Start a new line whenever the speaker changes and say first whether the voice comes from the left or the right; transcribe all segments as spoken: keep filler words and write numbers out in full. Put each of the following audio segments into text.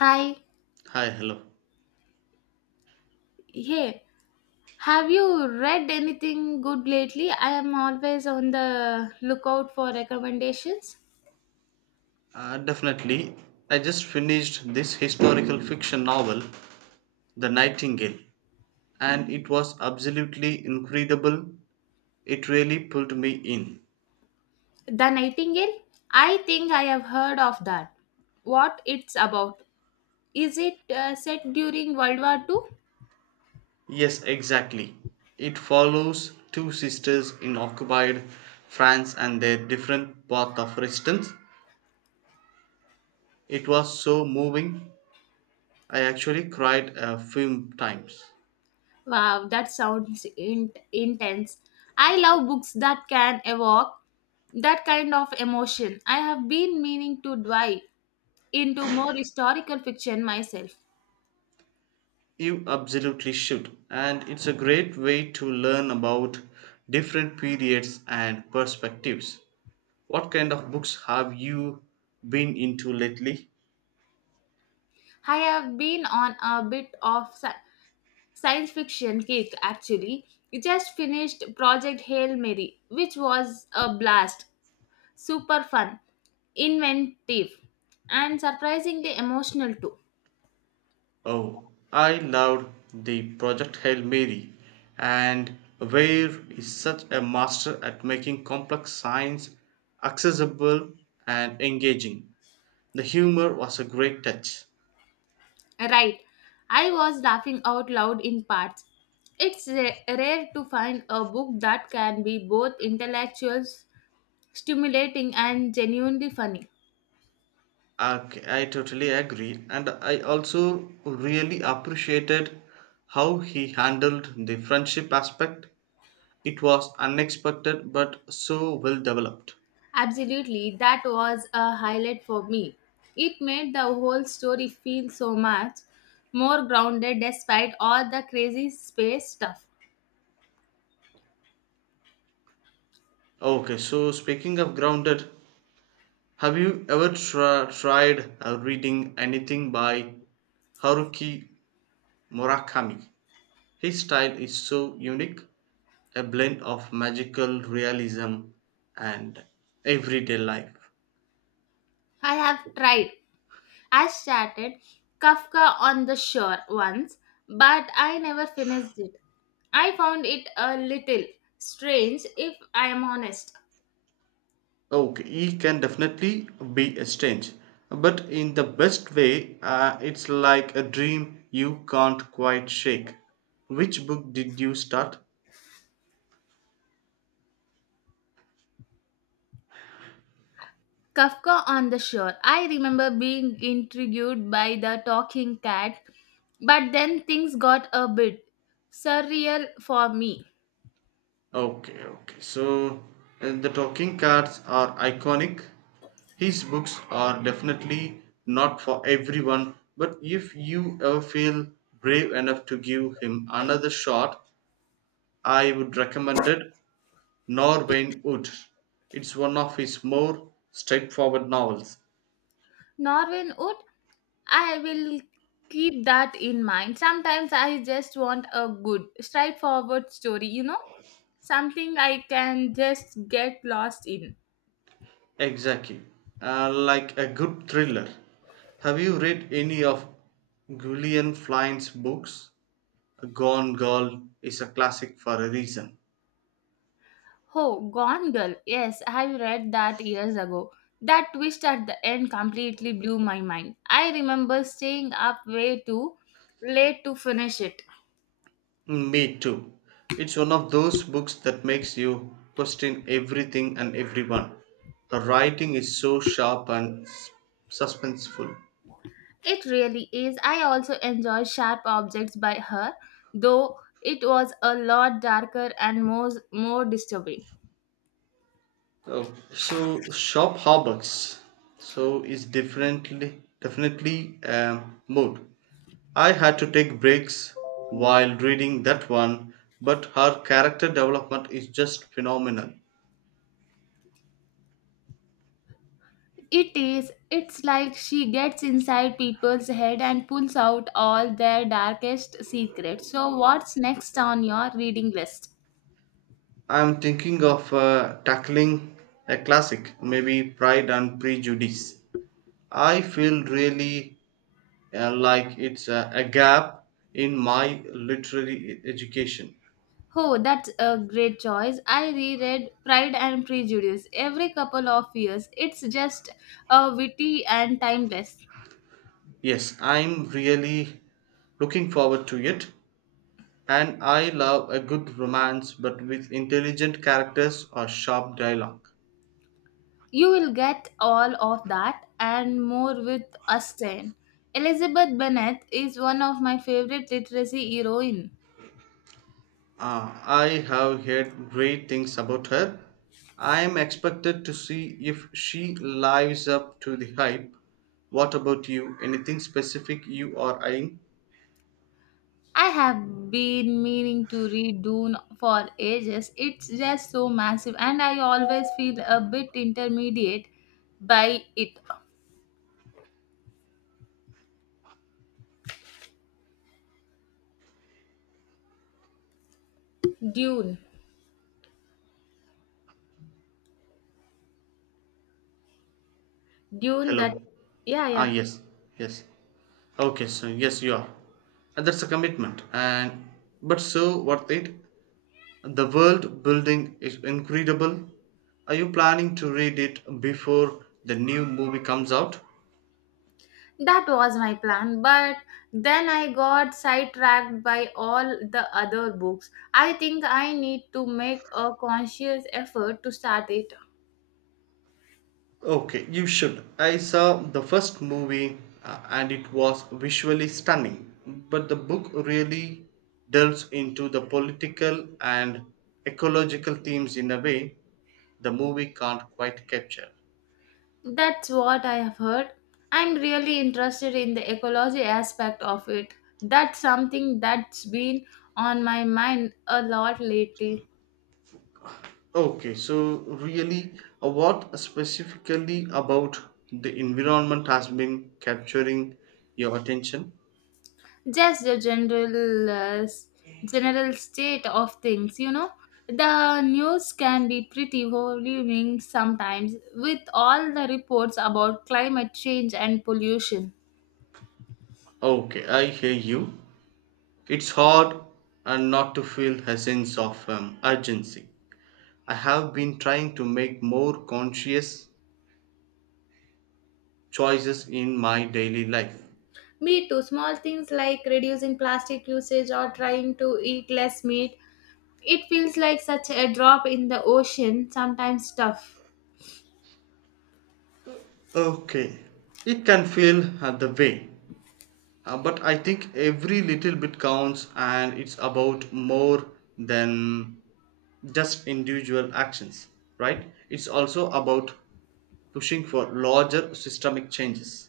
left: Hi,
right: Hi, hello.
left: hey, have you read anything good lately? I am always on the lookout for recommendations.
right: Uh, definitely. I just finished this historical fiction novel, The Nightingale, and it was absolutely incredible. It really pulled me in.
left: The Nightingale? I think I have heard of that. What it's about? Is it uh, set during World War Two?
right: Yes, exactly. It follows two sisters in occupied France and their different path of resistance. It was so moving. I actually cried a few times.
left: Wow, that sounds in- intense. I love books that can evoke that kind of emotion. I have been meaning to dive into more historical fiction myself.
right: You absolutely should. And it's a great way to learn about different periods and perspectives. What kind of books have you been into lately?
left: I have been on a bit of sci- science fiction kick actually. I just finished Project Hail Mary, which was a blast. Super fun, inventive, and surprisingly emotional too.
right: Oh, I loved the Project Hail Mary, and Ware is such a master at making complex science accessible and engaging. The humor was a great touch.
left: Right, I was laughing out loud in parts. It's ra- rare to find a book that can be both intellectual, stimulating, and genuinely funny.
right: Okay, I totally agree. And I also really appreciated how he handled the friendship aspect. It was unexpected but so well developed.
left: Absolutely, that was a highlight for me. It made the whole story feel so much more grounded despite all the crazy space stuff.
right: Okay, so speaking of grounded, have you ever tra- tried uh, reading anything by Haruki Murakami? His style is so unique, a blend of magical realism and everyday life.
left: I have tried. I started Kafka on the Shore once, but I never finished it. I found it a little strange if I am honest.
right: Okay, it can definitely be a strange, but in the best way, uh, it's like a dream you can't quite shake. Which book did you start?
left: Kafka on the Shore. I remember being intrigued by the talking cat, but then things got a bit surreal for me.
right: Okay, okay. So uh, the talking cards are iconic. His books are definitely not for everyone, but if you ever feel brave enough to give him another shot, I would recommend it. Nor Wayne Wood. It's one of his more straightforward novels.
left: Norwin Wood, I will keep that in mind. Sometimes I just want a good, straightforward story, you know, something I can just get lost in.
right: Exactly. Uh, like a good thriller. Have you read any of Gillian Flynn's books? Gone Girl is a classic for a reason.
left: Oh, Gone Girl. Yes, I read that years ago. That twist at the end completely blew my mind. I remember staying up way too late to finish it.
right: Me too. It's one of those books that makes you question everything and everyone. The writing is so sharp and s- suspenseful.
left: It really is. I also enjoy Sharp Objects by her, though it was a lot darker and more, more disturbing.
right: Oh, so shop harbors. So it's definitely definitely um, mood. I had to take breaks while reading that one, but her character development is just phenomenal.
left: It is. It's like she gets inside people's head and pulls out all their darkest secrets. So, what's next on your reading list?
right: I'm thinking of uh, tackling a classic, maybe Pride and Prejudice. I feel really uh, like it's uh, a gap in my literary e- education.
left: Oh, that's a great choice. I reread Pride and Prejudice every couple of years. It's just a witty and timeless.
right: Yes, I'm really looking forward to it. And I love a good romance but with intelligent characters or sharp dialogue.
left: You will get all of that and more with Austen. Elizabeth Bennet is one of my favorite literacy heroine.
right: Ah, I have heard great things about her. I am expected to see if she lives up to the hype. What about you? Anything specific you are eyeing?
left: I have been meaning to read Dune for ages. It's just so massive and I always feel a bit intermediate by it. Dune. Dune that
right: Hello.
left: yeah,
right: Ah,
left: yeah.
right: yes, yes. Okay, so yes, you are. And that's a commitment, and but so worth it. The world building is incredible. Are you planning to read it before the new movie comes out?
left: That was my plan, but then I got sidetracked by all the other books. I think I need to make a conscious effort to start it.
right: Okay, you should. I saw the first movie uh, and it was visually stunning, but the book really delves into the political and ecological themes in a way the movie can't quite capture.
left: That's what I have heard. I'm really interested in the ecology aspect of it. That's something that's been on my mind a lot lately.
right: Okay, so really, uh, what specifically about the environment has been capturing your attention?
left: Just the general uh, s- general state of things, you know, the news can be pretty overwhelming sometimes with all the reports about climate change and pollution.
right: Okay, I hear you. It's hard and not to feel a sense of um, urgency. I have been trying to make more conscious choices in my daily life.
left: Me too, small things like reducing plastic usage or trying to eat less meat, it feels like such a drop in the ocean sometimes tough.
right: Okay, it can feel uh, the way. Uh, but I think every little bit counts, and it's about more than just individual actions, right? It's also about pushing for larger systemic changes.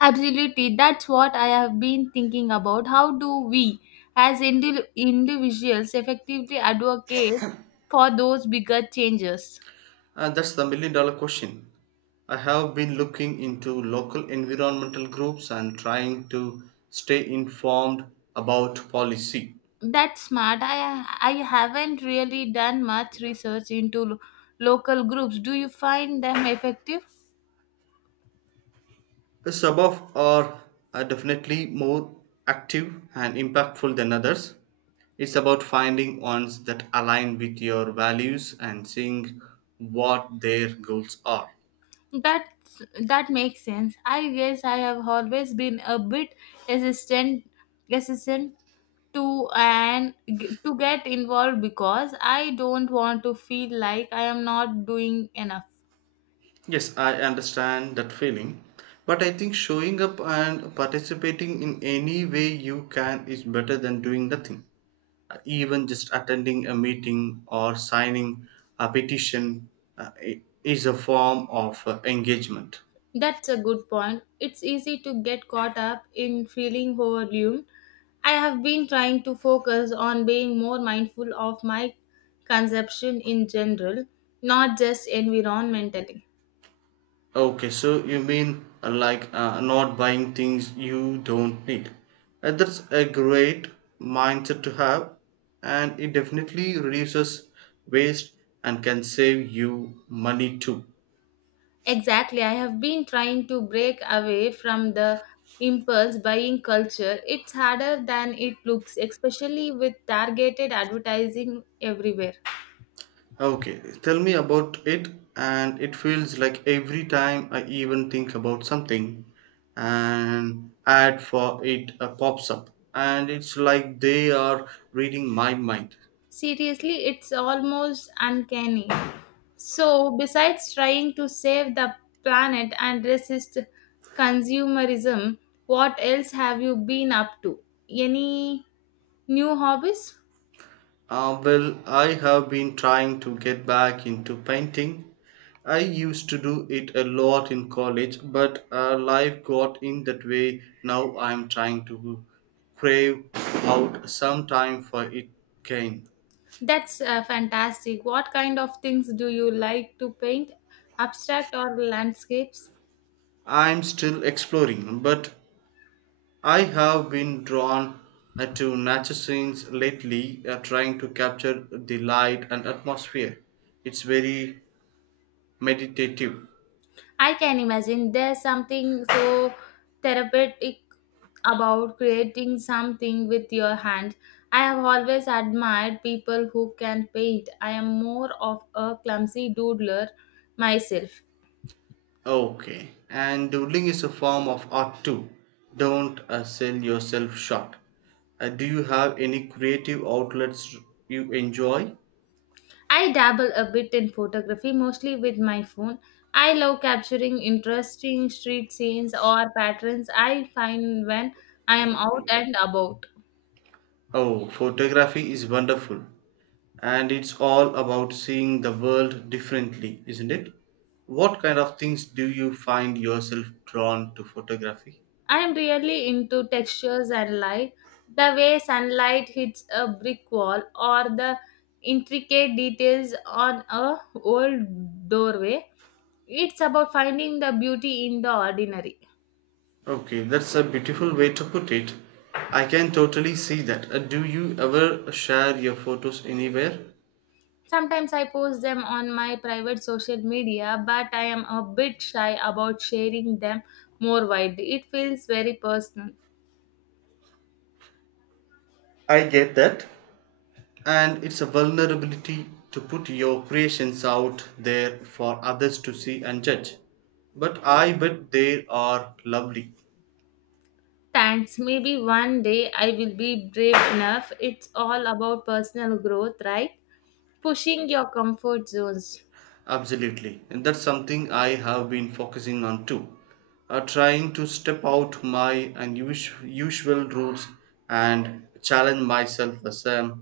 left: Absolutely, that's what I have been thinking about. How do we, as indi- individuals, effectively advocate for those bigger changes?
right: And that's the million dollar question. I have been looking into local environmental groups and trying to stay informed about policy.
left: That's smart. I I haven't really done much research into lo- local groups. Do you find them effective?
right: Some of are are definitely more active and impactful than others. It's about finding ones that align with your values and seeing what their goals are.
left: That that makes sense. I guess I have always been a bit resistant, resistant to and g- to get involved because I don't want to feel like I am not doing enough.
right: Yes, I understand that feeling. But I think showing up and participating in any way you can is better than doing nothing. Uh, Even just attending a meeting or signing a petition uh, i- is a form of uh, engagement.
left: That's a good point, it's easy to get caught up in feeling overwhelmed. I have been trying to focus on being more mindful of my consumption in general, not just environmentally.
right: Okay, so you mean uh, like uh, not buying things you don't need. Uh, that's a great mindset to have, and it definitely reduces waste and can save you money too.
left: Exactly. I have been trying to break away from the impulse buying culture. It's harder than it looks, especially with targeted advertising everywhere.
right: Okay, tell me about it, and it feels like every time I even think about something, an ad for it uh, pops up, and it's like they are reading my mind.
left: Seriously, it's almost uncanny. So, besides trying to save the planet and resist consumerism, what else have you been up to? Any new hobbies?
right: Uh, well, I have been trying to get back into painting. I used to do it a lot in college, but uh, life got in that way. Now I'm trying to crave out some time for it again.
left: That's uh, fantastic. What kind of things do you like to paint? Abstract or landscapes?
right: I'm still exploring, but I have been drawn uh, to nature scenes lately, uh, trying to capture the light and atmosphere. It's very meditative.
left: I can imagine there's something so therapeutic about creating something with your hand. I have always admired people who can paint. I am more of a clumsy doodler myself.
right: Okay, and doodling is a form of art too. Don't uh, sell yourself short. Uh, do you have any creative outlets you enjoy?
left: I dabble a bit in photography, mostly with my phone. I love capturing interesting street scenes or patterns I find when I am out and about.
right: Oh, photography is wonderful, and it's all about seeing the world differently, isn't it? What kind of things do you find yourself drawn to photography?
left: I am really into textures and light, the way sunlight hits a brick wall, or the intricate details on a old doorway. It's about finding the beauty in the ordinary.
right: Okay, that's a beautiful way to put it. I can totally see that. Uh, Do you ever share your photos anywhere?
left: Sometimes I post them on my private social media, but I am a bit shy about sharing them more widely. It feels very personal.
right: I get that. And it's a vulnerability to put your creations out there for others to see and judge. But I bet they are lovely.
left: Thanks. Maybe one day I will be brave enough. It's all about personal growth, right? Pushing your comfort zones.
right: Absolutely. And that's something I have been focusing on too. Uh, trying to step out my unusual usual routes and challenge myself as a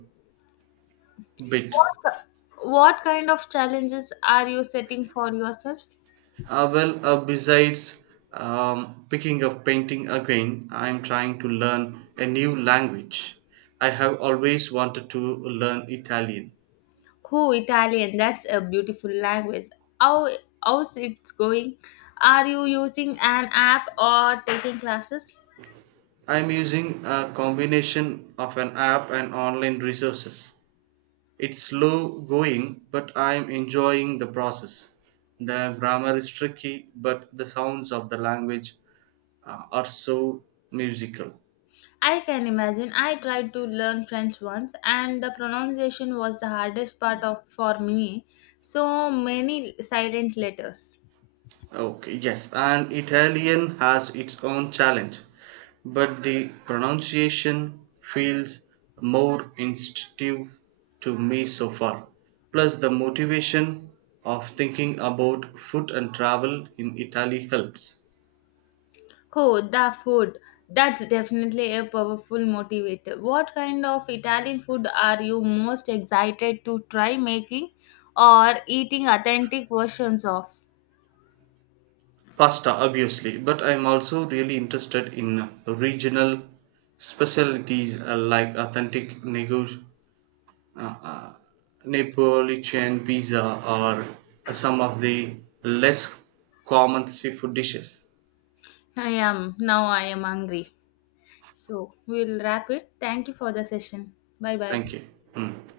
right: bit.
left: What, what kind of challenges are you setting for yourself?
right: Uh, well, uh, besides um, picking up painting again, I'm trying to learn a new language. I have always wanted to learn Italian.
left: Oh, Italian, that's a beautiful language. How, how's it going? Are you using an app or taking classes?
right: I'm using a combination of an app and online resources. It's slow going, but I'm enjoying the process. The grammar is tricky, but the sounds of the language uh, are so musical.
left: I can imagine. I tried to learn French once, and the pronunciation was the hardest part of for me. So many silent letters.
right: Okay, yes, and Italian has its own challenge, but the pronunciation feels more instinctive to me so far. Plus, the motivation of thinking about food and travel in Italy helps.
left: Oh, the food. That's definitely a powerful motivator. What kind of Italian food are you most excited to try making or eating authentic versions of?
right: Pasta, obviously, but I'm also really interested in regional specialties uh, like authentic nego- uh, uh, Neapolitan pizza or uh, some of the less common seafood dishes.
left: I am. Now I am hungry. So we'll wrap it. Thank you for the session. Bye bye.
right: Thank you. Mm.